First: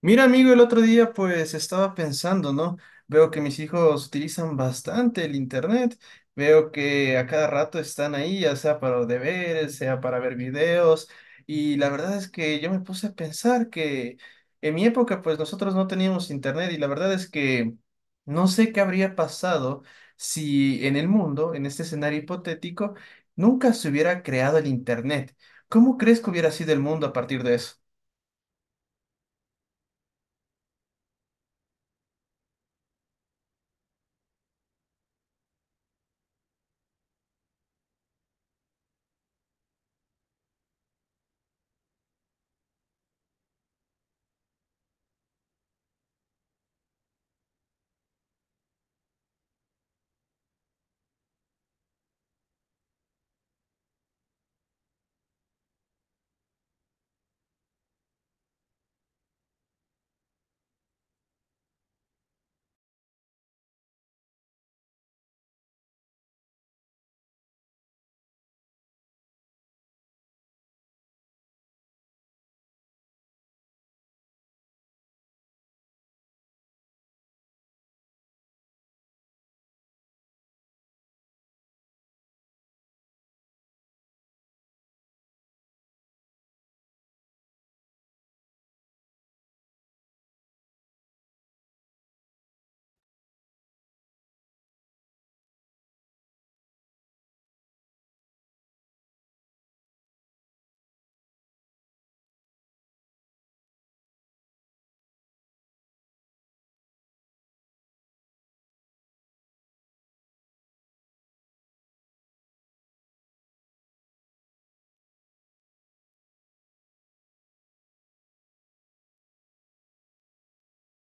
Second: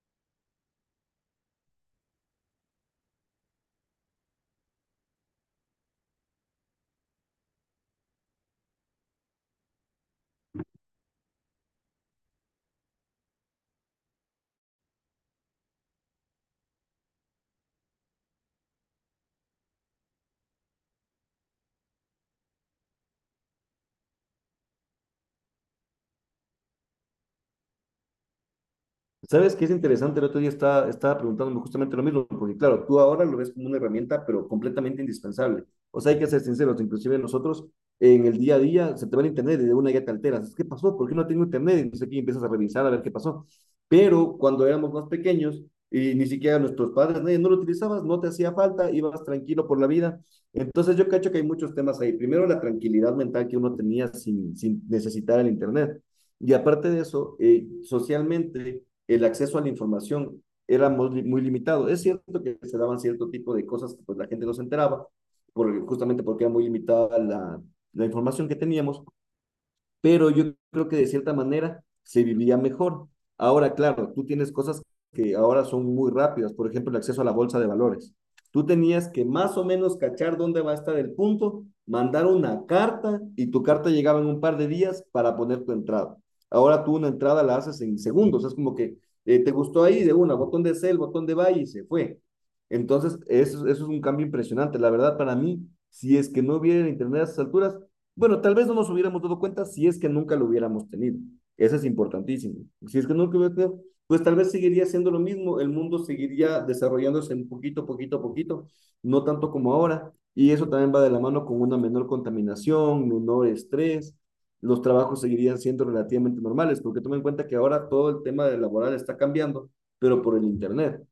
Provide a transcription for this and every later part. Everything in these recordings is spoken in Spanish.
Mira, amigo, el otro día pues estaba pensando, ¿no? Veo que mis hijos utilizan bastante el internet, veo que a cada rato están ahí, ya sea para los deberes, sea para ver videos, y la verdad es que yo me puse a pensar que en mi época pues nosotros no teníamos internet y la verdad es que no sé qué habría pasado si en el mundo, en este escenario hipotético, nunca se hubiera creado el internet. ¿Cómo crees que hubiera sido el mundo a partir de eso? ¿Sabes qué es interesante? El otro día estaba preguntándome justamente lo mismo, porque claro, tú ahora lo ves como una herramienta, pero completamente indispensable. O sea, hay que ser sinceros, inclusive nosotros en el día a día se te va el internet y de una ya te alteras. ¿Qué pasó? ¿Por qué no tengo internet? Entonces aquí empiezas a revisar a ver qué pasó. Pero cuando éramos más pequeños y ni siquiera nuestros padres, nadie, no lo utilizabas, no te hacía falta, ibas tranquilo por la vida. Entonces yo cacho que hay muchos temas ahí. Primero, la tranquilidad mental que uno tenía sin necesitar el internet. Y aparte de eso, socialmente el acceso a la información era muy, muy limitado. Es cierto que se daban cierto tipo de cosas que pues, la gente no se enteraba, justamente porque era muy limitada la información que teníamos, pero yo creo que de cierta manera se vivía mejor. Ahora, claro, tú tienes cosas que ahora son muy rápidas, por ejemplo, el acceso a la bolsa de valores. Tú tenías que más o menos cachar dónde va a estar el punto, mandar una carta y tu carta llegaba en un par de días para poner tu entrada. Ahora tú una entrada la haces en segundos, es como que te gustó ahí de una, botón de sell, botón de buy y se fue. Entonces, eso es un cambio impresionante. La verdad, para mí, si es que no hubiera internet a esas alturas, bueno, tal vez no nos hubiéramos dado cuenta si es que nunca lo hubiéramos tenido. Eso es importantísimo. Si es que nunca lo hubiéramos tenido, pues tal vez seguiría siendo lo mismo, el mundo seguiría desarrollándose un poquito, poquito, poquito, no tanto como ahora. Y eso también va de la mano con una menor contaminación, menor estrés, los trabajos seguirían siendo relativamente normales, porque tomen en cuenta que ahora todo el tema del laboral está cambiando, pero por el internet.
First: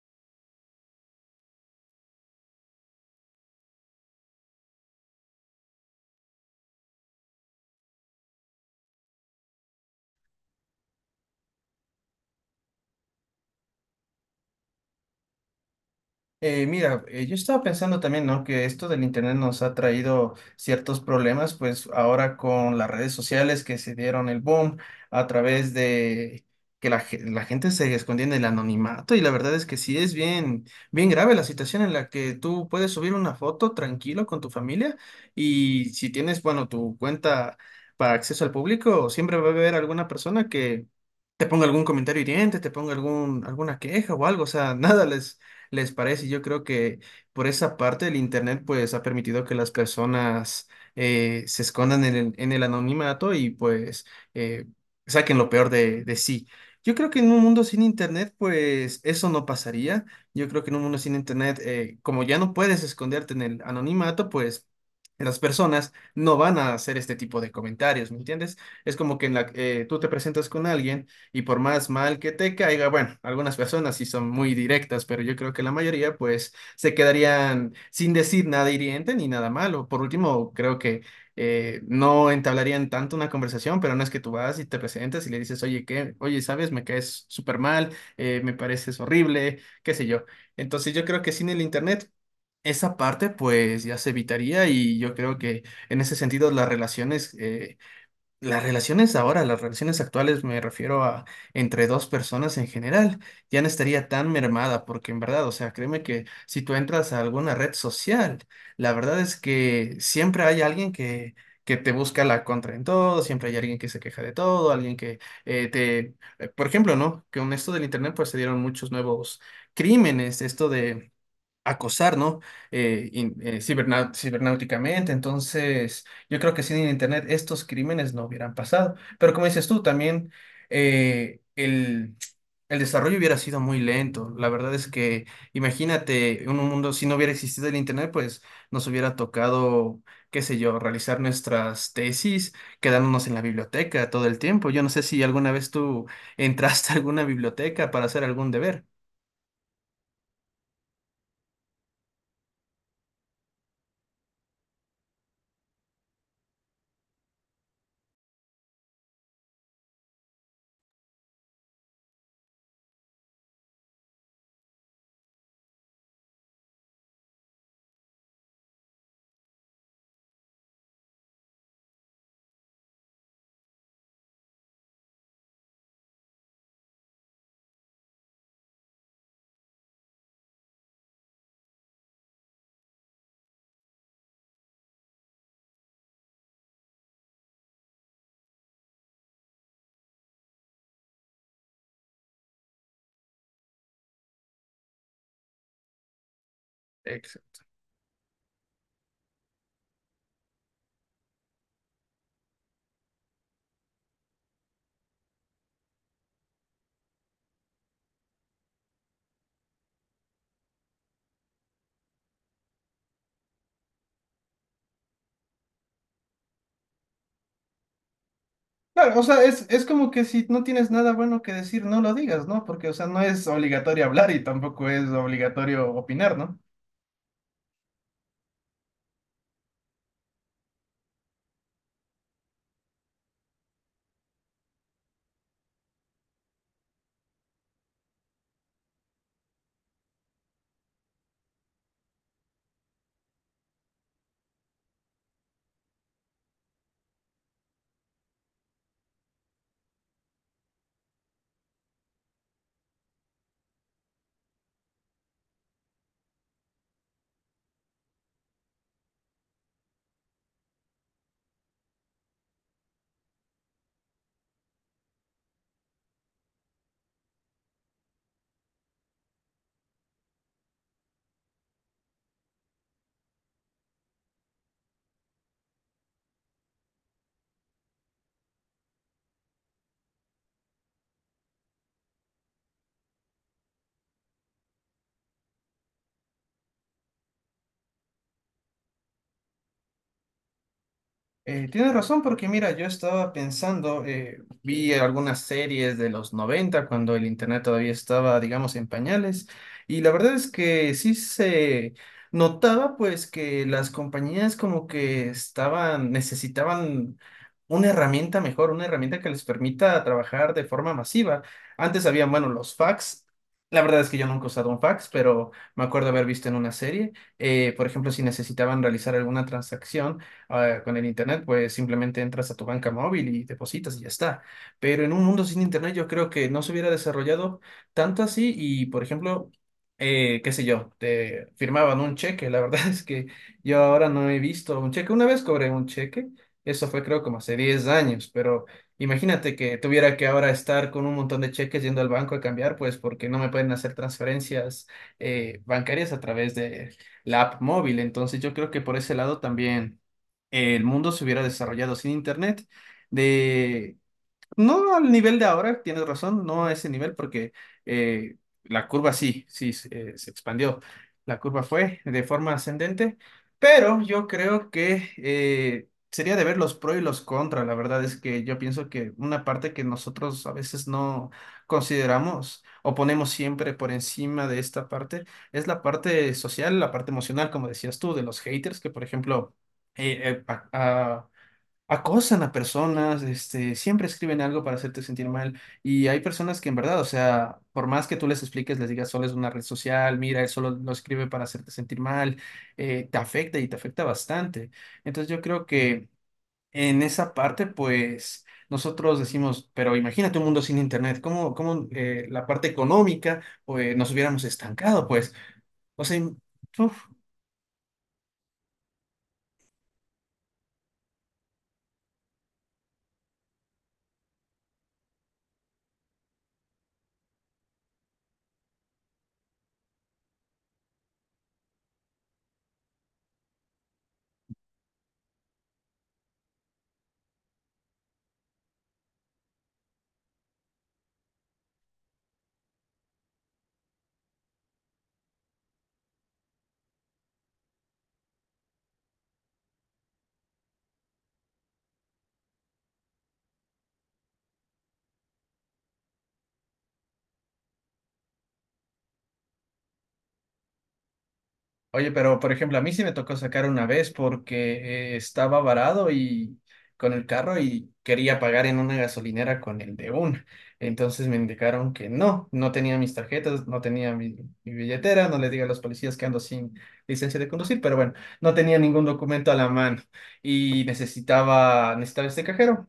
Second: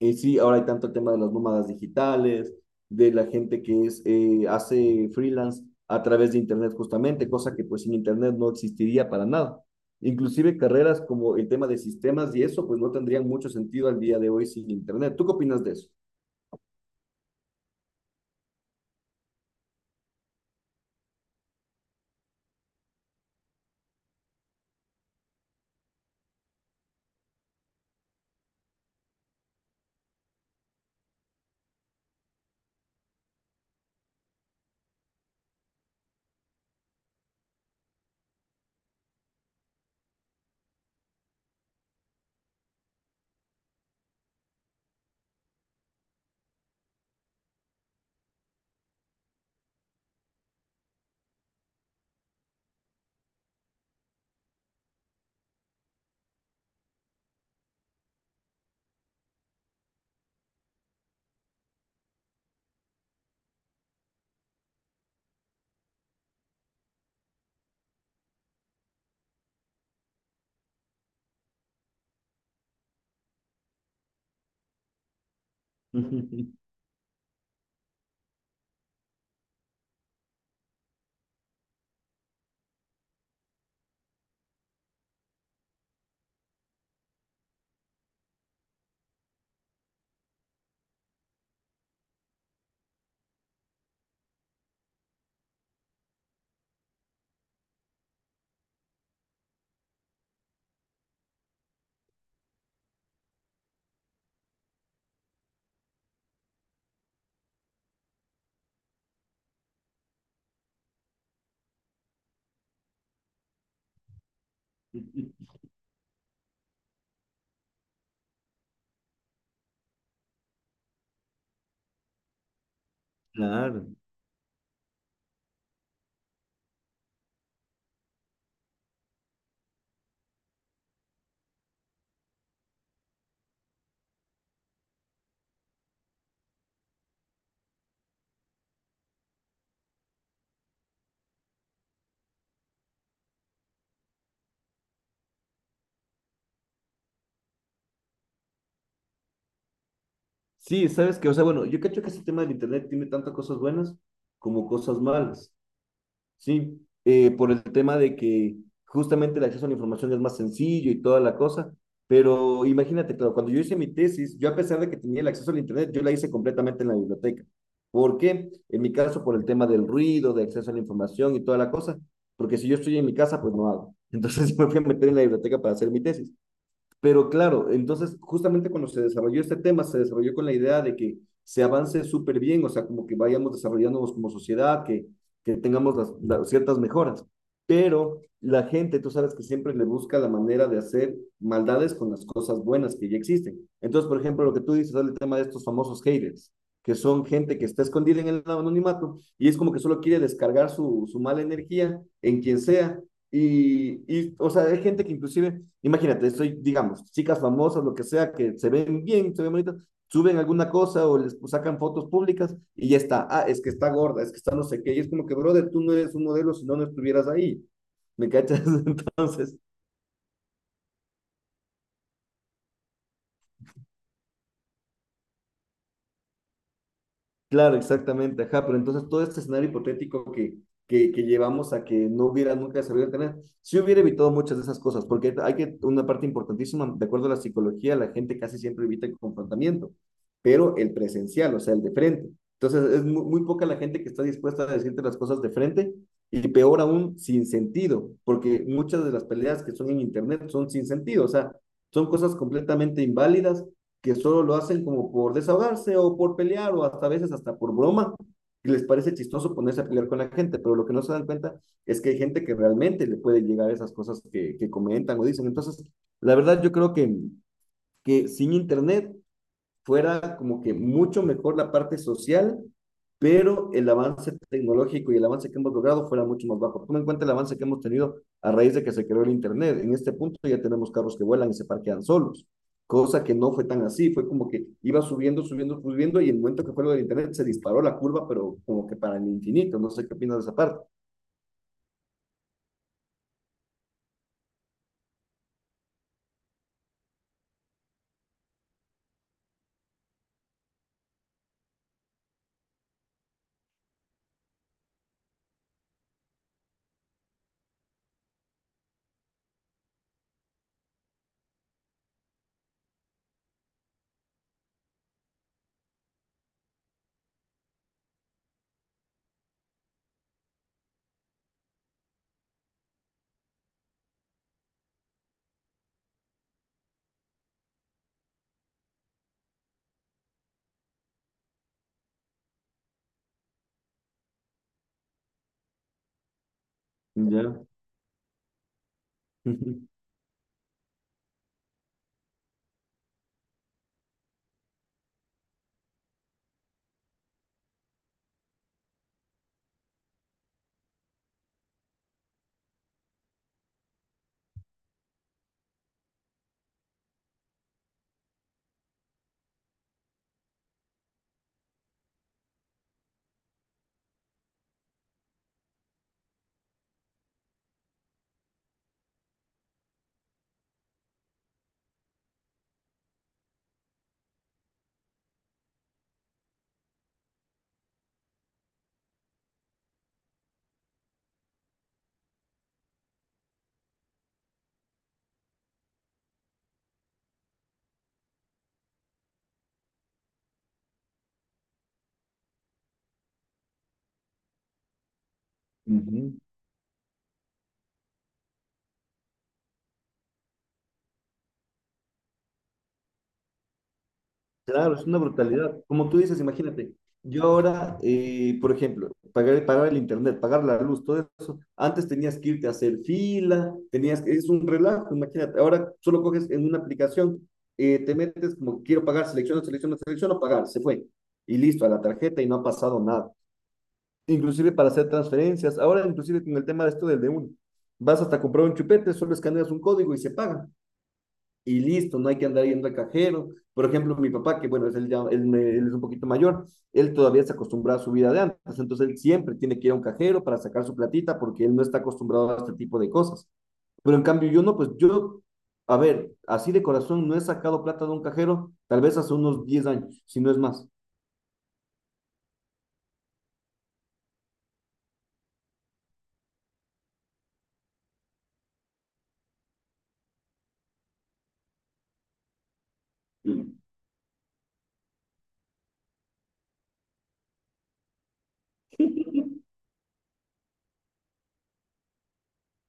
Sí, ahora hay tanto el tema de las nómadas digitales, de la gente que es, hace freelance a través de internet justamente, cosa que pues sin internet no existiría para nada. Inclusive carreras como el tema de sistemas y eso, pues no tendrían mucho sentido al día de hoy sin internet. ¿Tú qué opinas de eso? Yo estaba pensando también, ¿no? Que esto del internet nos ha traído ciertos problemas, pues ahora con las redes sociales que se dieron el boom a través de que la gente se escondía en el anonimato y la verdad es que sí es bien grave la situación en la que tú puedes subir una foto tranquilo con tu familia y si tienes, bueno, tu cuenta para acceso al público, siempre va a haber alguna persona que te ponga algún comentario hiriente, te ponga alguna queja o algo, o sea, nada les parece. Yo creo que por esa parte el Internet pues ha permitido que las personas se escondan en en el anonimato y pues eh, saquen lo peor de sí. Yo creo que en un mundo sin Internet pues eso no pasaría. Yo creo que en un mundo sin Internet, como ya no puedes esconderte en el anonimato pues... Las personas no van a hacer este tipo de comentarios, ¿me entiendes? Es como que tú te presentas con alguien y por más mal que te caiga, bueno, algunas personas sí son muy directas, pero yo creo que la mayoría pues se quedarían sin decir nada hiriente ni nada malo. Por último, creo que no entablarían tanto una conversación, pero no es que tú vas y te presentas y le dices, oye, ¿qué? Oye, ¿sabes? Me caes súper mal, me pareces horrible, qué sé yo. Entonces yo creo que sin el internet... Esa parte pues ya se evitaría y yo creo que en ese sentido las relaciones actuales, me refiero a entre dos personas en general, ya no estaría tan mermada, porque en verdad, o sea, créeme que si tú entras a alguna red social, la verdad es que siempre hay alguien que te busca la contra en todo, siempre hay alguien que se queja de todo, alguien que por ejemplo, ¿no? Que con esto del internet, pues se dieron muchos nuevos crímenes, esto de acosar, ¿no? Claro. Cibernáuticamente. Entonces, yo creo que sin el Internet estos crímenes no hubieran pasado. Pero como dices tú, también eh, el, el desarrollo hubiera sido muy lento. La verdad es que, imagínate, en un mundo, si no hubiera existido el Internet, pues nos hubiera tocado, qué sé yo, realizar nuestras tesis, quedándonos en la biblioteca todo el tiempo. Yo no sé si alguna vez tú entraste a alguna biblioteca para hacer algún deber. Sí, sabes que, o sea, bueno, yo cacho que ese tema del internet tiene tantas cosas buenas como cosas malas. Sí, por el tema de que justamente el acceso a la información es más sencillo y toda la cosa, pero imagínate, claro, cuando yo hice mi tesis, yo a pesar de que tenía el acceso al internet, yo la hice completamente en la biblioteca. ¿Por qué? En mi caso, por el tema del ruido, de acceso a la información y toda la cosa, porque si yo estoy en mi casa, pues no hago. Entonces me fui a meter en la biblioteca para hacer mi tesis. Pero claro, entonces justamente cuando se desarrolló este tema, se desarrolló con la idea de que se avance súper bien, o sea, como que vayamos desarrollándonos como sociedad, que tengamos las ciertas mejoras. Pero la gente, tú sabes que siempre le busca la manera de hacer maldades con las cosas buenas que ya existen. Entonces, por ejemplo, lo que tú dices es el tema de estos famosos haters, que son gente que está escondida en el anonimato y es como que solo quiere descargar su mala energía en quien sea o sea, hay gente que inclusive, imagínate, soy, digamos, chicas famosas, lo que sea, que se ven bien, se ven bonitas, suben alguna cosa o les pues, sacan fotos públicas y ya está. Ah, es que está gorda, es que está no sé qué. Y es como que, brother, tú no eres un modelo si no, no estuvieras ahí. ¿Me cachas? Claro, o sea, Entonces, es como que si no tienes nada bueno que decir, no lo digas, ¿no? Porque, o sea, no es obligatorio hablar y tampoco es obligatorio opinar, ¿no? claro, exactamente, ajá, pero entonces todo este escenario hipotético que llevamos a que no hubiera nunca desarrollado internet, sí hubiera evitado muchas de esas cosas, porque hay que, una parte importantísima, de acuerdo a la psicología, la gente casi siempre evita el confrontamiento, pero el presencial, o sea, el de frente. Entonces es muy, muy poca la gente que está dispuesta a decirte las cosas de frente y peor aún, sin sentido, porque muchas de las peleas que son en internet son sin sentido, o sea, son cosas completamente inválidas que solo lo hacen como por desahogarse o por pelear o hasta a veces hasta por broma. Y les parece chistoso ponerse a pelear con la gente, pero lo que no se dan cuenta es que hay gente que realmente le puede llegar esas cosas que comentan o dicen. Entonces, la verdad yo creo que sin internet fuera como que mucho mejor la parte social, pero el avance tecnológico y el avance que hemos logrado fuera mucho más bajo. Toma en cuenta el avance que hemos tenido a raíz de que se creó el internet. En este punto ya tenemos carros que vuelan y se parquean solos, cosa que no fue tan así, fue como que iba subiendo, subiendo, subiendo y en el momento que fue lo del internet se disparó la curva, pero como que para el infinito, no sé qué opinas de esa parte. Tienes razón, porque mira, yo estaba pensando, vi algunas series de los 90 cuando el internet todavía estaba, digamos, en pañales, y la verdad es que sí se notaba pues que las compañías como que estaban, necesitaban una herramienta mejor, una herramienta que les permita trabajar de forma masiva. Antes había, bueno, los fax. La verdad es que yo nunca he usado un fax, pero me acuerdo haber visto en una serie, por ejemplo, si necesitaban realizar alguna transacción. Ahora, con el internet, pues simplemente entras a tu banca móvil y depositas y ya está. Pero en un mundo sin internet yo creo que no se hubiera desarrollado tanto así y, por ejemplo, qué sé yo, te firmaban un cheque. La verdad es que yo ahora no he visto un cheque. Una vez cobré un cheque, eso fue creo como hace Ya. 10 años, pero imagínate que Ujú. tuviera que ahora estar con un montón de cheques yendo al banco a cambiar, pues porque no me pueden hacer transferencias bancarias a través de la app móvil. Entonces yo creo que por ese lado también el mundo se hubiera desarrollado sin internet, de no al nivel de ahora, tienes razón, no a ese nivel porque eh, la curva sí, se expandió. La curva fue de forma ascendente, pero yo creo que sería de ver los pros y los contras. La verdad es que yo pienso que una parte que nosotros a veces no consideramos o ponemos siempre por encima de esta parte es la parte social, la parte emocional, como decías tú, de los haters que, por ejemplo, eh, eh, a- a- acosan a personas, este, siempre escriben algo para hacerte sentir mal. Y hay personas que en verdad, o sea, por más que tú les expliques, les digas solo es una red social, mira, él solo lo escribe para hacerte sentir mal, te afecta y te afecta bastante. Entonces yo creo que en esa parte, pues nosotros decimos, pero imagínate un mundo sin internet, ¿cómo, cómo la parte económica, pues nos hubiéramos Claro, es estancado, una pues? brutalidad. O Como tú sea, dices, imagínate, uf. yo ahora, por ejemplo, pagar el internet, pagar la luz, todo eso, antes tenías que irte a hacer fila, tenías que, es un relajo, imagínate, ahora solo coges en una aplicación, te metes como quiero pagar, selecciono, selecciono, selecciono, pagar, se fue. Y listo, a la tarjeta y no ha pasado nada. Inclusive para hacer transferencias, ahora inclusive con el tema de esto del de uno, vas hasta comprar un chupete, solo escaneas un código y se paga y listo, no hay que andar yendo al cajero. Por ejemplo, mi papá, que bueno, es él, ya, él es un poquito mayor, él todavía se acostumbra a su vida de antes, entonces él siempre tiene que ir a un cajero para sacar su platita porque él no está acostumbrado a este tipo de cosas. Pero en cambio yo no, pues yo, a ver, así de corazón no he sacado plata de un cajero tal vez hace unos 10 años, si no es más. Oye, pero por ejemplo, a mí sí me tocó sacar una vez porque estaba varado y con el carro y quería pagar en una gasolinera con el de una. Entonces me indicaron que no, no tenía mis tarjetas, no tenía mi billetera, no le diga a los policías que ando sin licencia de conducir, pero bueno, no tenía ningún documento a la mano y necesitaba este cajero.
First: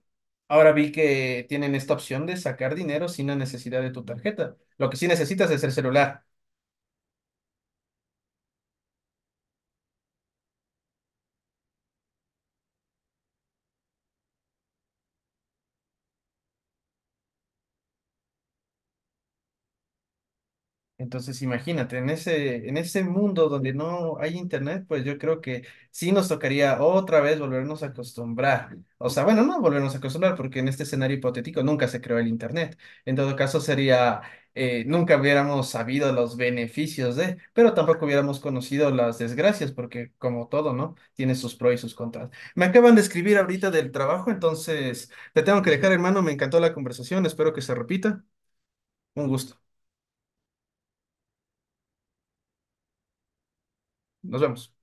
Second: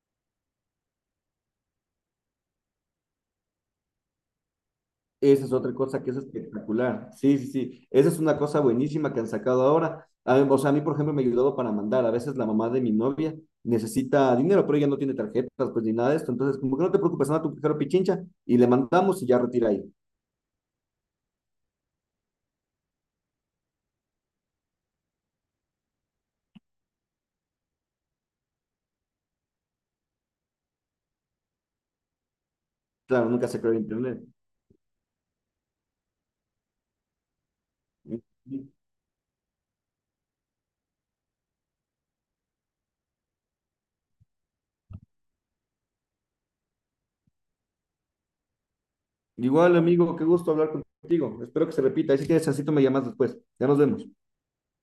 Ahora vi que tienen esta opción de sacar dinero sin la necesidad de tu tarjeta. Lo que sí Esa necesitas es es el otra cosa que es celular. espectacular. Sí, sí, sí. Esa es una cosa buenísima que han sacado ahora. A- o sea, a mí, por ejemplo, me ha ayudado para mandar. A veces la mamá de mi novia necesita dinero, pero ella no tiene tarjetas, pues ni nada de esto. Entonces, como que no te preocupes, anda a tu cajero Pichincha y le mandamos y ya retira ahí. Entonces, imagínate, en en ese mundo donde no hay internet, pues yo creo que sí nos tocaría otra vez volvernos a acostumbrar. O sea, bueno, no volvernos a acostumbrar, porque en este escenario hipotético nunca se creó el internet. En Claro, todo nunca se caso, creó el internet. sería, nunca hubiéramos sabido los beneficios de, pero tampoco hubiéramos conocido las desgracias, porque como todo, ¿no? Tiene sus pros y sus contras. Me acaban de escribir ahorita del trabajo, entonces te tengo que dejar, hermano. Me encantó la conversación, espero que se repita. Un gusto. Igual, amigo, qué gusto hablar contigo. Espero que se repita. Y si tienes chancito, me llamas después. Ya nos vemos. Nos vemos.